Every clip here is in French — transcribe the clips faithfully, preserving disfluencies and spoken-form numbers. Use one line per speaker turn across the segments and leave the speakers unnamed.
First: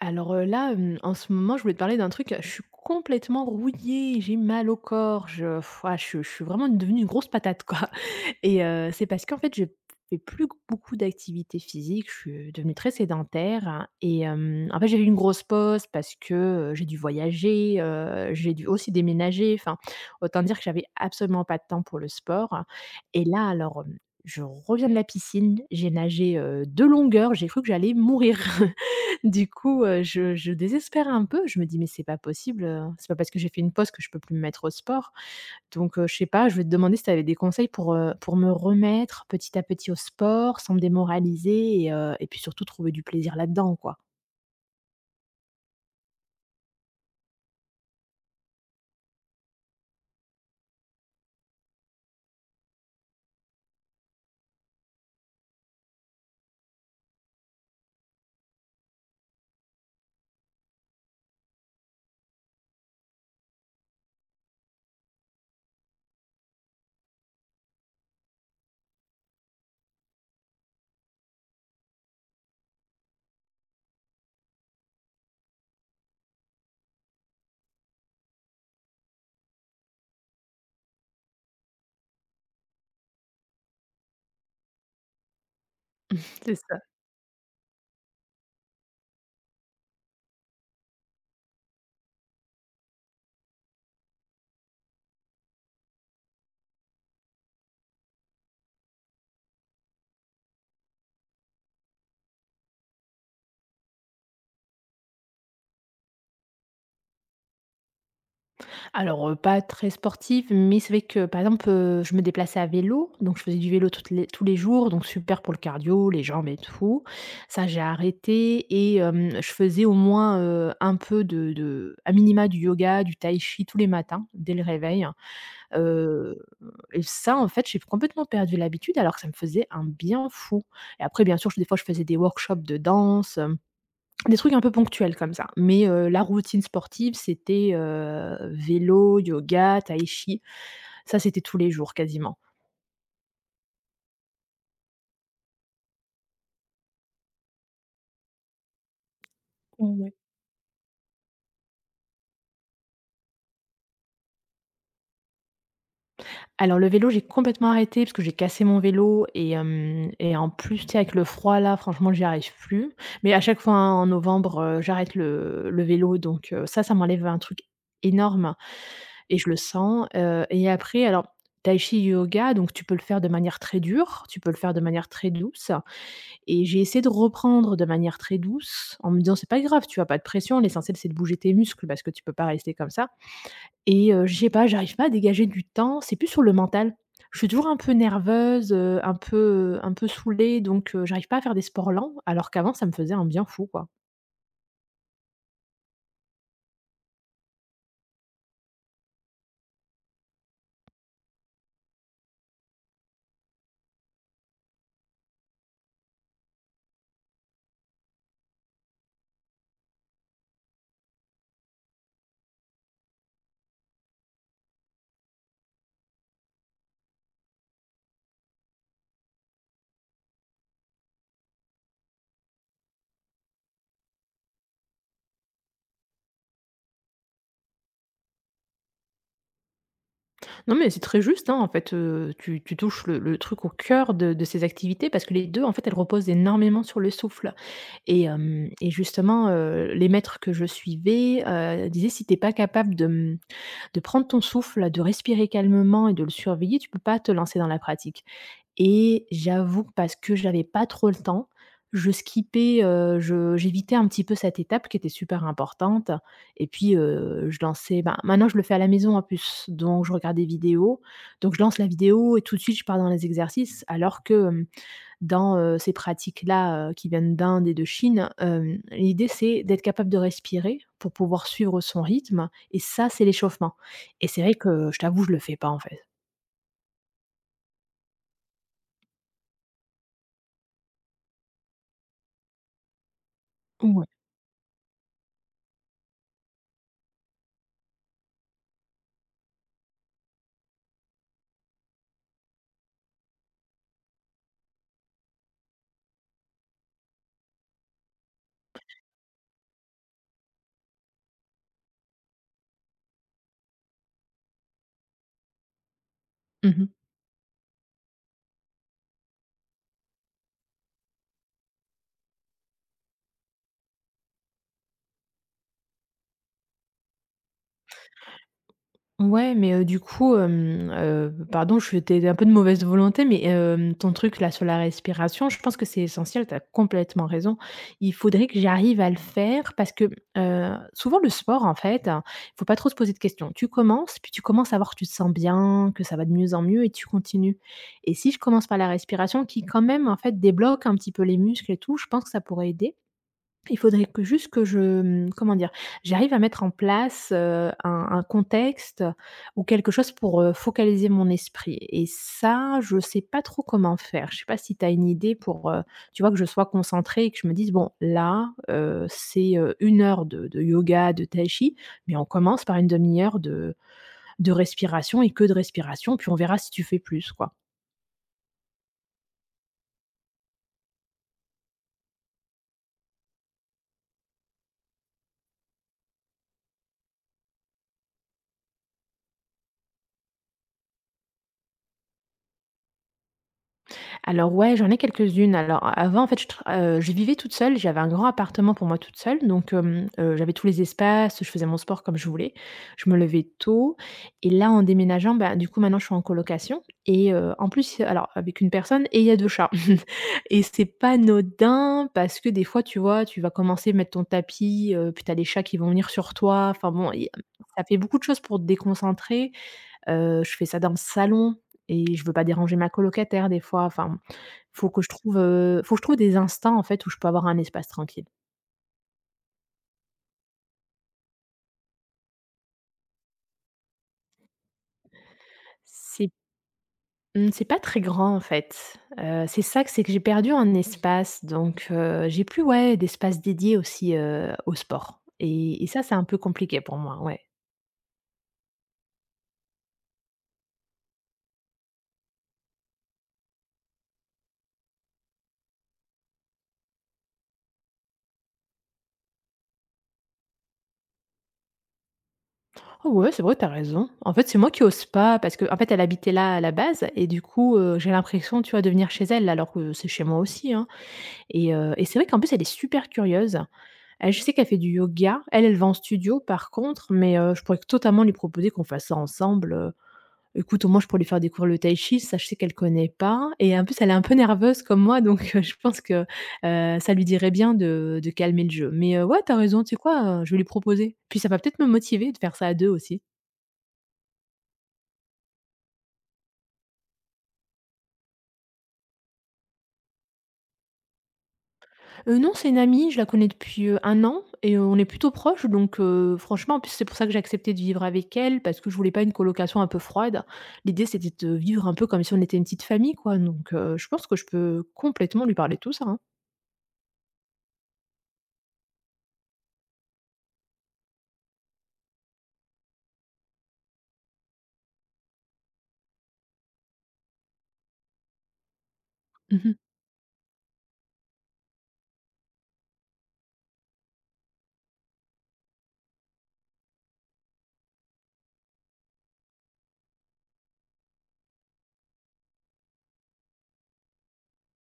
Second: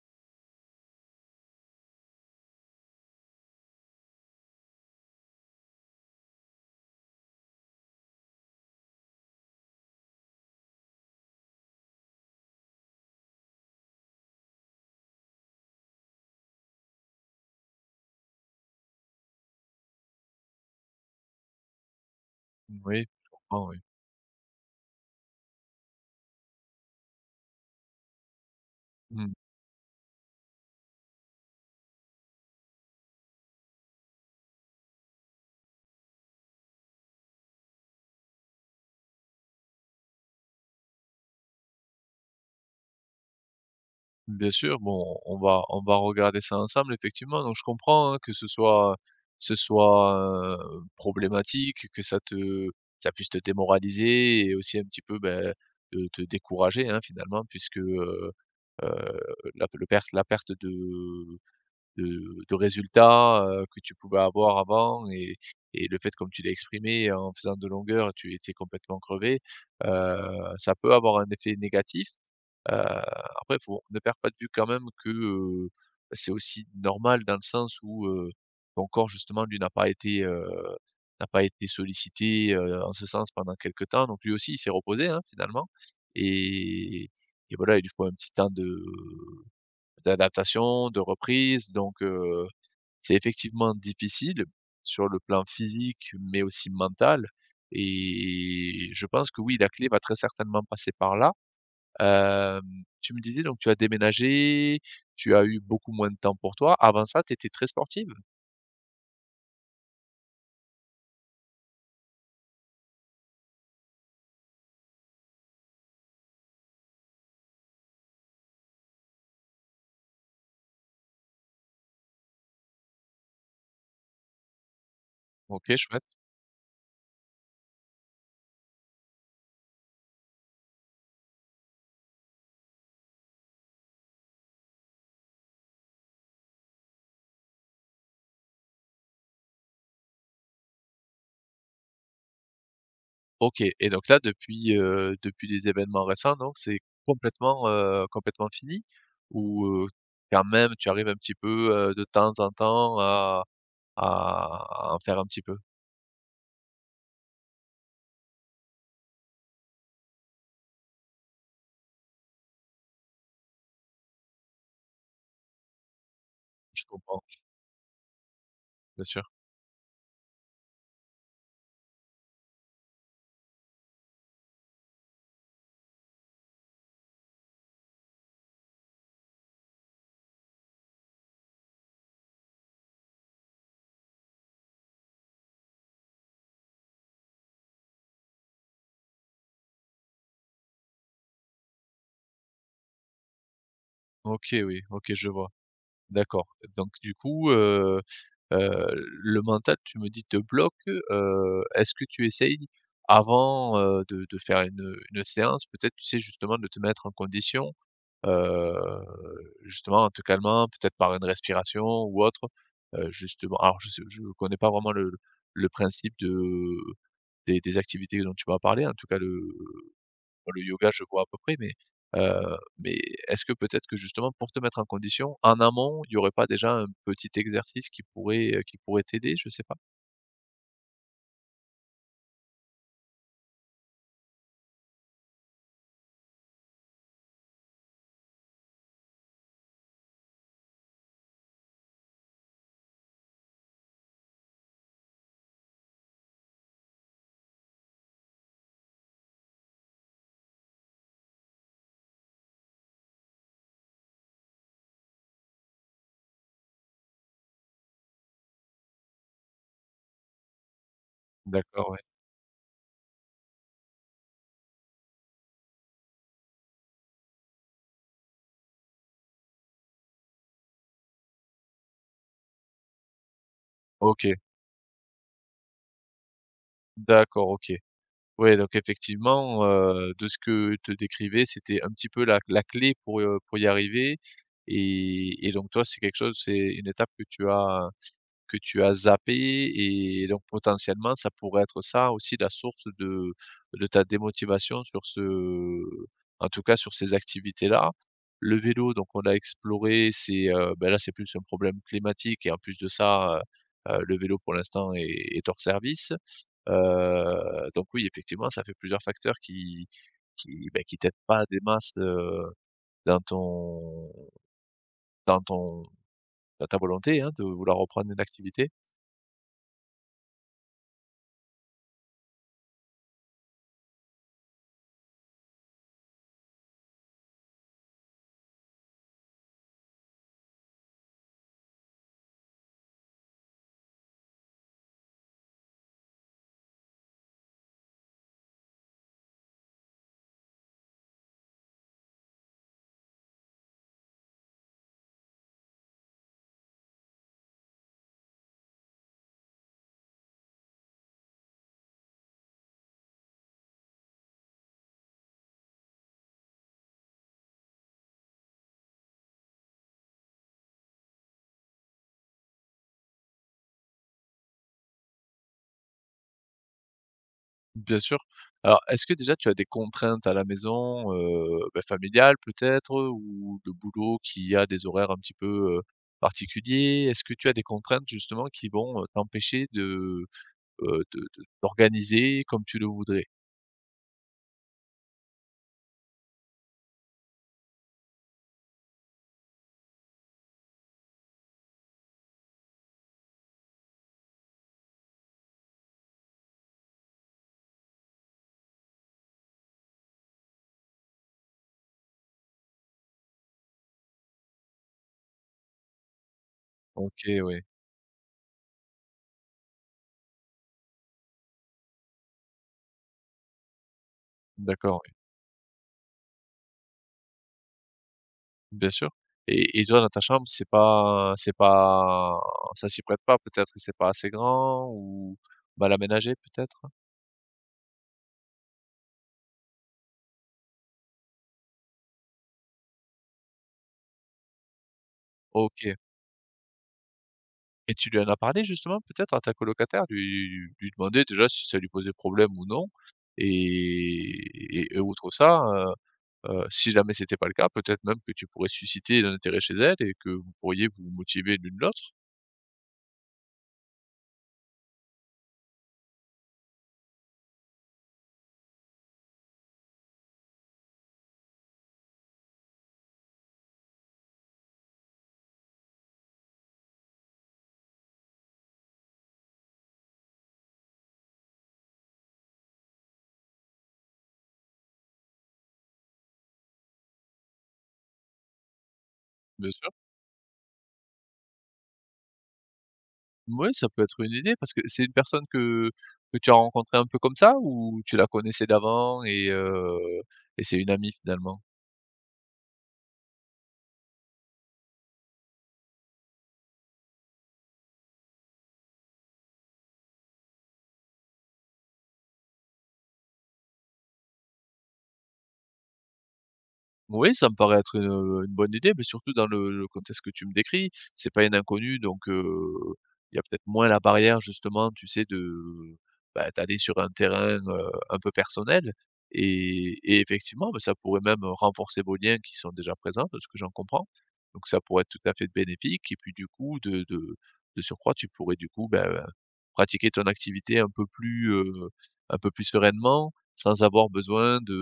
Alors, heu, là, hem, en ce moment, je voulais te parler d'un truc, je suis complètement rouillée, j'ai mal au corps, je pff, ah, je suis je suis vraiment devenue une grosse patate, quoi et heu, C'est parce qu'en fait, je fais plus beaucoup d'activités physiques, je suis devenue très sédentaire, hein, et hem, en fait, j'ai eu une grosse pause parce que, heu, j'ai dû voyager, heu, j'ai dû aussi déménager, enfin, autant dire que j'avais absolument pas de temps pour le sport.
Oui,
et
je
là,
comprends, oui.
alors, hem, je reviens de la piscine, j'ai nagé, heu, de longueur, j'ai cru que j'allais mourir.
Mmh.
Du coup, heu, je je désespère un peu. Je me dis: «Mais c'est pas possible, heu, c'est pas parce que j'ai fait une pause que je peux plus me mettre au sport». Donc, heu, je sais pas, je vais te demander si tu avais des conseils pour, heu, pour me remettre petit à petit au sport, sans me démoraliser et heu et puis surtout trouver du plaisir là-dedans, quoi.
Bien sûr, bon, on va on va regarder ça ensemble effectivement. Donc je comprends, hein, que ce soit ce soit, heu, problématique, que ça te ça puisse te démoraliser et aussi un petit peu, beh, te te décourager, hein, finalement puisque, heu heu, la le perte la perte de de de résultats, heu, que tu pouvais avoir avant et et le fait comme tu l'as exprimé en faisant de longueur, tu étais complètement crevé, heu, ça peut avoir un effet négatif. Heu, Après faut ne perd pas de vue quand même que, heu, bah, c'est aussi normal dans le sens où, heu, ton corps justement lui n'a pas été, heu, n'a pas été sollicité, heu, en ce sens pendant quelque temps. Donc lui aussi il s'est reposé, hein, finalement
C'est ça.
et et voilà, il lui faut un petit temps de d'adaptation, de reprise donc, heu, c'est effectivement difficile sur le plan physique, mais aussi mental et je pense que oui, la clé va très certainement passer par là. Hem, tu me disais donc tu as déménagé, tu as eu beaucoup moins de temps pour toi. Avant ça, tu étais très sportive?
Alors, heu, pas très sportive, mais c'est vrai que, par exemple, heu, je me déplaçais à vélo, donc je faisais du vélo toutes les tous les jours, donc super pour le cardio, les jambes et tout. Ça, j'ai arrêté et hem, je faisais au moins, heu, un peu de de à minima du yoga, du tai chi tous les matins dès le réveil, hein.
OK, chouette.
Heu et ça, en fait, j'ai complètement perdu l'habitude alors que ça me faisait un bien fou et après bien sûr, je des fois, je faisais des workshops de danse, des trucs un peu ponctuels comme ça, mais heu, la routine sportive, c'était, heu, vélo, yoga, tai chi. Ça, c'était tous les jours quasiment.
OK, et donc là, depuis, heu, depuis les événements récents, donc c'est complètement, heu, complètement fini? Ou, heu,
Mmh, ouais.
quand même tu arrives un petit peu, heu, de temps en temps à à à en faire un petit peu?
Alors le vélo, j'ai complètement arrêté parce que j'ai cassé mon vélo et hem et en plus, tu sais, avec le froid là, franchement, j'y arrive plus. Mais à chaque fois, hein, en novembre, heu, j'arrête le le vélo donc heu, ça,
Je
ça
comprends,
m'enlève un truc énorme
bien sûr.
et je le sens, heu et après alors tai chi, yoga, donc tu peux le faire de manière très dure, tu peux le faire de manière très douce. Et j'ai essayé de reprendre de manière très douce en me disant: «C'est pas grave, tu as pas de pression, l'essentiel c'est de bouger tes muscles parce que tu peux pas rester comme ça». Et heu, je sais pas, j'arrive pas à dégager du temps, c'est plus sur le mental. Je suis toujours un peu nerveuse, heu, un peu, un peu saoulée donc heu, j'arrive pas à faire des sports lents, alors qu'avant ça me faisait un bien fou, quoi.
OK, oui, OK, je vois. D'accord. Donc du coup, heu heu, le mental, tu me dis, te bloque, heu, est-ce que tu essayes avant, heu, de de faire une, une séance, peut-être, tu sais, justement, de te mettre en condition, heu, justement en te calmant, peut-être par une respiration ou autre? Heu, justement alors je sais je connais pas vraiment le le principe de des des activités dont tu m'as parlé, en tout cas le. Bon, le yoga, je vois à peu près, mais heu, mais est-ce que peut-être que justement pour te mettre en condition, en amont, il y aurait pas déjà un petit exercice qui pourrait, heu, qui pourrait t'aider? Je sais pas.
Non, mais c'est très juste, hein, en fait, heu, tu tu touches le le truc au cœur de de ces activités parce que les deux en fait, elles reposent énormément sur le souffle et hem et justement, heu, les maîtres que je suivais, heu, disaient: «Si t'es pas capable de, mmh, de prendre ton souffle, de respirer calmement et de le surveiller, tu peux pas te lancer dans la pratique et j'avoue que parce que j'avais pas trop le temps, je skippais, heu, je j'évitais un petit peu cette étape qui était super importante et puis, heu, je lançais ben, maintenant je le fais à la maison en plus, donc je regarde des vidéos, donc je lance la
D'accord, ouais.
vidéo et tout de suite je pars dans les exercices alors que, dans, heu, ces pratiques-là, heu, qui viennent d'Inde et de Chine, hem, l'idée c'est d'être capable de respirer pour pouvoir suivre son rythme et ça, c'est l'échauffement et
OK,
c'est vrai que je t'avoue, je le fais pas, en fait.
d'accord, OK. Ouais, donc effectivement, heu, de ce que te décrivais, c'était un petit peu la la clé pour, heu, pour y
Ouais.
arriver et et donc toi, c'est quelque chose, c'est une étape que tu as que tu as zappé et donc potentiellement, ça pourrait être ça aussi la source de de ta démotivation sur ce, en tout cas sur ces activités-là. Le vélo, donc on a exploré, c'est, heu, bah, là, c'est plus un problème climatique et en plus de ça, heu heu, le vélo pour l'instant est est hors service.
Mmh.
Heu, donc oui, effectivement, ça fait plusieurs facteurs qui qui, bah, qui t'aident pas des masses, heu, dans ton dans ton dans ta volonté, hein, de vouloir reprendre une activité.
Ouais, mais heu, du coup, hem, heu, pardon, je étais un peu de mauvaise volonté, mais hem, ton truc là sur la respiration, je pense que c'est essentiel, tu as complètement raison. Il faudrait que j'arrive à le faire parce que, heu, souvent le sport en fait, hein, il faut pas trop se poser de questions. Tu commences, puis tu commences à voir que tu te sens bien, que ça va de mieux en mieux et tu continues et si je commence par la respiration qui quand même en fait débloque un petit peu les muscles et tout, je pense que ça pourrait aider. Il faudrait que juste que je, mmh, comment dire? J'arrive à mettre en place, heu, un un contexte ou quelque chose pour, heu, focaliser mon esprit et ça, je sais pas trop comment faire. Je sais pas si tu as une idée pour, heu, tu vois, que je sois concentrée et que je me dise: «Bon, là, heu, c'est, heu, une heure de de yoga, de tai chi, mais on commence par une demi heure de de respiration et que de respiration, puis on verra si tu fais plus», quoi.
Bien sûr. Alors, est-ce que déjà tu as des contraintes à la maison, heu, bah, familiales peut-être, ou de boulot qui a des horaires un petit peu, heu, particuliers? Est-ce que tu as des contraintes justement qui vont, heu, t'empêcher de, heu, de de d'organiser comme tu le voudrais?
Alors ouais, j'en ai quelques-unes. Alors avant, en fait, je tra heu, je vivais toute seule, j'avais un grand appartement pour moi toute seule, donc hem, heu, j'avais tous les espaces, je faisais mon sport comme je voulais. Je me levais tôt et là, en déménageant, bah, du coup, maintenant, je suis en colocation et heu, en plus, alors avec une personne et il y a deux chats et c'est pas anodin parce que des fois, tu vois, tu vas commencer à mettre ton tapis, heu, puis tu as les chats qui vont venir sur toi. Enfin bon, il
OK, ouais,
ça fait beaucoup de choses pour te déconcentrer. Heu, je fais ça dans le salon et je veux pas déranger ma colocataire des fois. Enfin, faut
d'accord,
que je
ouais,
trouve, heu, faut que je trouve des instants en fait où je peux avoir un espace tranquille.
bien sûr. Et et toi dans ta chambre, c'est pas c'est pas, ça s'y prête pas peut-être? C'est pas assez grand ou mal
C'est
aménagé peut-être?
mmh, c'est pas très grand en fait. Heu, c'est ça que c'est que j'ai perdu un espace donc heu, j'ai plus, ouais, d'espace dédié aussi, heu, au sport et et
OK.
ça, c'est un peu compliqué pour moi, ouais.
Et tu lui en as parlé justement peut-être à ta colocataire? Lui lui demander déjà si ça lui posait problème ou non? Et et et outre ça, heu heu, si jamais c'était pas le cas, peut-être même que tu pourrais susciter l'intérêt chez elle et que vous pourriez vous motiver l'une l'autre,
Oh ouais, c'est vrai, t'as raison. En fait, c'est moi qui ose pas parce que en fait, elle habitait là à la base et du coup, heu, j'ai l'impression, tu vois, de venir chez elle alors que c'est chez moi aussi, hein, et heu et c'est vrai qu'en plus, elle est super curieuse. Elle, je sais qu'elle fait du yoga. Elle, elle va en studio par contre, mais heu, je pourrais totalement lui proposer qu'on fasse ça ensemble, heu. Écoute, au moins, je pourrais lui faire découvrir le tai chi, ça, je sais qu'elle connaît pas et en plus, elle est un peu nerveuse comme moi, donc heu, je pense que, heu, ça lui dirait bien de de calmer le jeu. Mais heu, ouais, tu as
bien
raison,
sûr.
tu sais quoi? Heu, je vais lui proposer. Puis ça va peut-être me motiver de faire ça à deux aussi.
Mouais, ça peut être une idée parce que c'est une personne que que tu as rencontrée un peu comme ça ou tu la connaissais d'avant et heu et c'est une amie finalement?
Heu, non, c'est une amie, je la connais depuis, heu, un an et euh, on est plutôt proches donc heu, franchement, en plus, c'est pour ça que j'ai accepté de vivre avec elle parce que je voulais pas une colocation un peu froide. L'idée, c'était de vivre un peu comme si on était une petite famille, quoi, donc heu, je pense que je peux complètement lui parler de tout ça, hein.
Oui, ça me paraît être une, une bonne idée, mais surtout dans le le contexte que tu me décris. C'est pas une inconnue, donc heu, il y a peut-être moins la barrière justement, tu sais, de, bah, d'aller sur un terrain, heu, un peu personnel
Mmh.
et et effectivement, bah, ça pourrait même renforcer vos liens qui sont déjà présents, de ce que j'en comprends. Donc ça pourrait être tout à fait bénéfique et puis du coup, de de de surcroît, tu pourrais du coup, bah, pratiquer ton activité un peu plus, heu, un peu plus sereinement sans avoir besoin de,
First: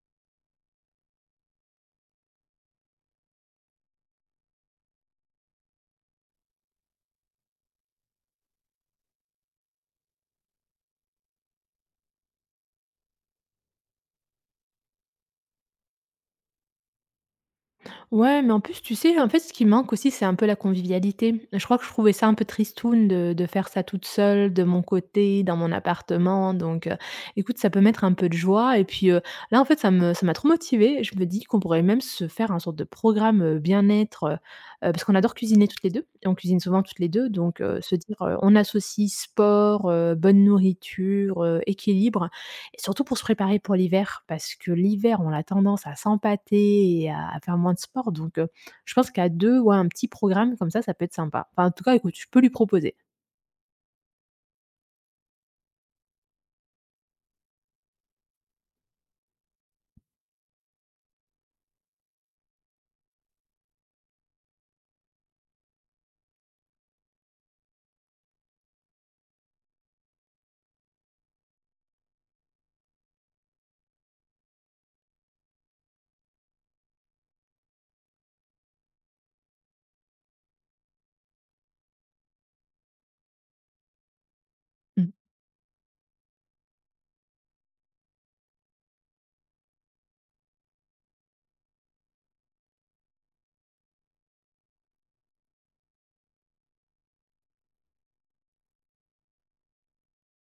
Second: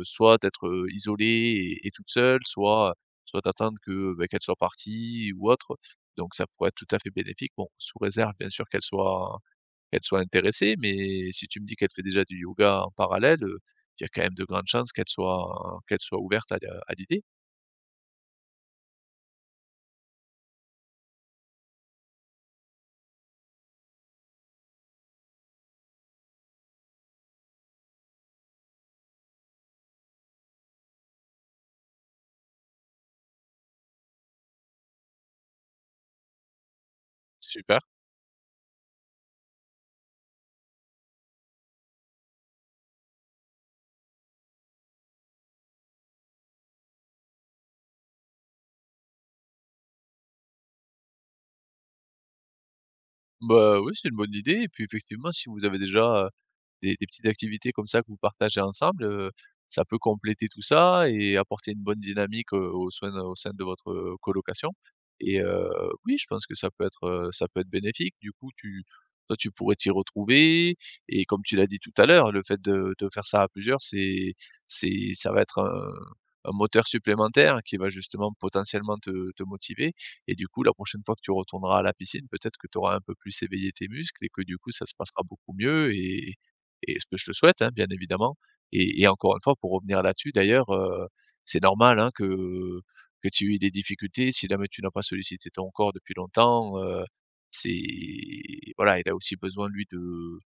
heu, soit d'être, heu, isolée et et toute seule, soit soit d'attendre que, beh, qu'elle soit partie ou autre. Donc ça pourrait être tout à fait bénéfique. Bon, sous réserve bien sûr qu'elle soit qu'elle soit intéressée, mais si tu me dis qu'elle fait déjà du yoga en parallèle, heu, il y a quand même de grandes chances qu'elle soit qu'elle soit ouverte à à l'idée.
Ouais, mais en plus, tu sais, en fait, ce qui manque aussi, c'est un peu la convivialité. Je crois que je trouvais ça un peu tristoun de, de faire ça toute seule, de mon côté, dans mon appartement. Donc, euh, écoute, ça peut mettre un peu de joie. Et puis euh, là, en fait, ça me, ça m'a trop motivée. Je me dis qu'on pourrait même se faire un sorte de programme euh, bien-être, euh, euh, parce qu'on adore cuisiner toutes les deux. Et on cuisine souvent toutes les deux. Donc,
Super.
euh, se dire, euh, on associe sport, euh, bonne nourriture, euh, équilibre. Surtout pour se préparer pour l'hiver, parce que l'hiver, on a tendance à s'empâter et à à faire moins de sport, donc heu, je pense qu'à deux ouais, un petit programme comme ça, ça peut être sympa. Enfin, en tout cas, écoute, je peux lui proposer.
Bah, oui, c'est une bonne idée et puis effectivement si vous avez déjà, des des petites activités comme ça que vous partagez ensemble, heu, ça peut compléter tout ça et apporter une bonne dynamique, heu, au sein de au sein de votre, heu, colocation et heu, oui, je pense que ça peut être, heu, ça peut être bénéfique. Du coup, tu toi, tu pourrais t'y retrouver et comme tu l'as dit tout à l'heure, le fait de de faire ça à plusieurs, c'est c'est ça va être un un moteur supplémentaire qui va justement potentiellement te te motiver et du coup, la prochaine fois que tu retourneras à la piscine, peut-être que tu auras un peu plus éveillé tes muscles et que du coup, ça se
Mmh.
passera beaucoup mieux et et ce que je te souhaite, hein, bien évidemment. Et et encore une fois, pour revenir là-dessus d'ailleurs, heu, c'est normal, hein, que que tu aies eu des difficultés si jamais tu n'as pas sollicité ton corps depuis longtemps, heu, c'est voilà, il a aussi besoin lui de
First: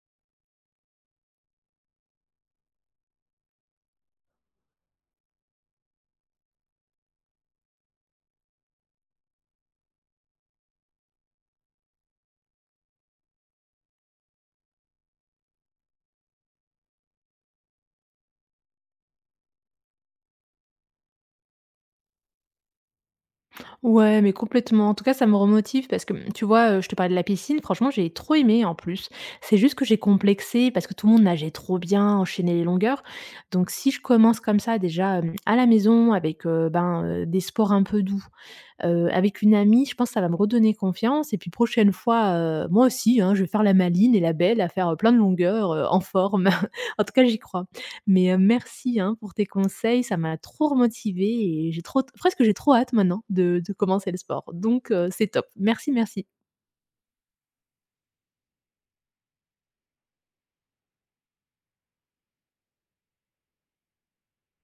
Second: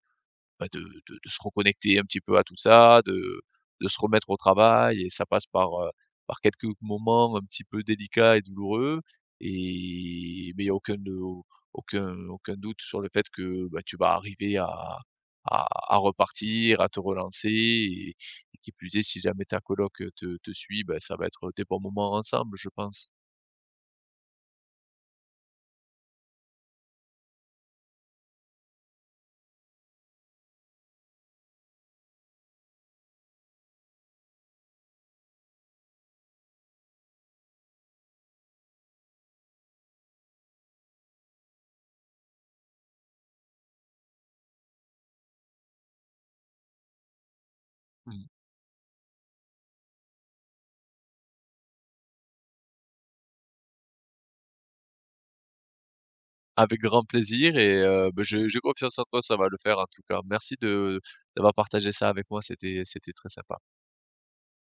bah, de de de se reconnecter un petit peu à tout ça, de de se remettre au travail et ça passe par, heu, par quelques moments un petit peu délicats et douloureux et mais il y a aucun de aucun aucun doute sur le fait que, bah, tu vas arriver à à à repartir, à te relancer et et qui plus est, si jamais ta coloc, te te suit, bah, ça va être des bons moments ensemble, je pense.
Ouais, mais complètement. En tout cas, ça me remotive parce que, mmh, tu vois, heu, je te parlais de la piscine, franchement, j'ai trop aimé en plus. C'est juste que j'ai complexé parce que tout le monde nageait trop bien, enchaînait les longueurs, donc si je commence comme ça déjà, hem, à la maison avec, heu, ben, heu, des sports un peu doux, heu, avec une amie, je pense que ça va me redonner confiance et puis prochaine fois, heu, moi aussi, hein, je vais faire la maline et la belle à faire, heu, plein de longueurs, heu, en forme. En tout cas, j'y crois.
Mmh.
Mais, heu, merci, hein, pour tes conseils, ça m'a trop remotivée et j'ai trop presque j'ai trop hâte maintenant de de commencer le sport donc, heu, c'est top. Merci, merci.
Avec grand plaisir et heu, beh, j'ai j'ai confiance en toi, ça va le faire en tout cas. Merci de d'avoir partagé ça avec moi, c'était c'était très sympa.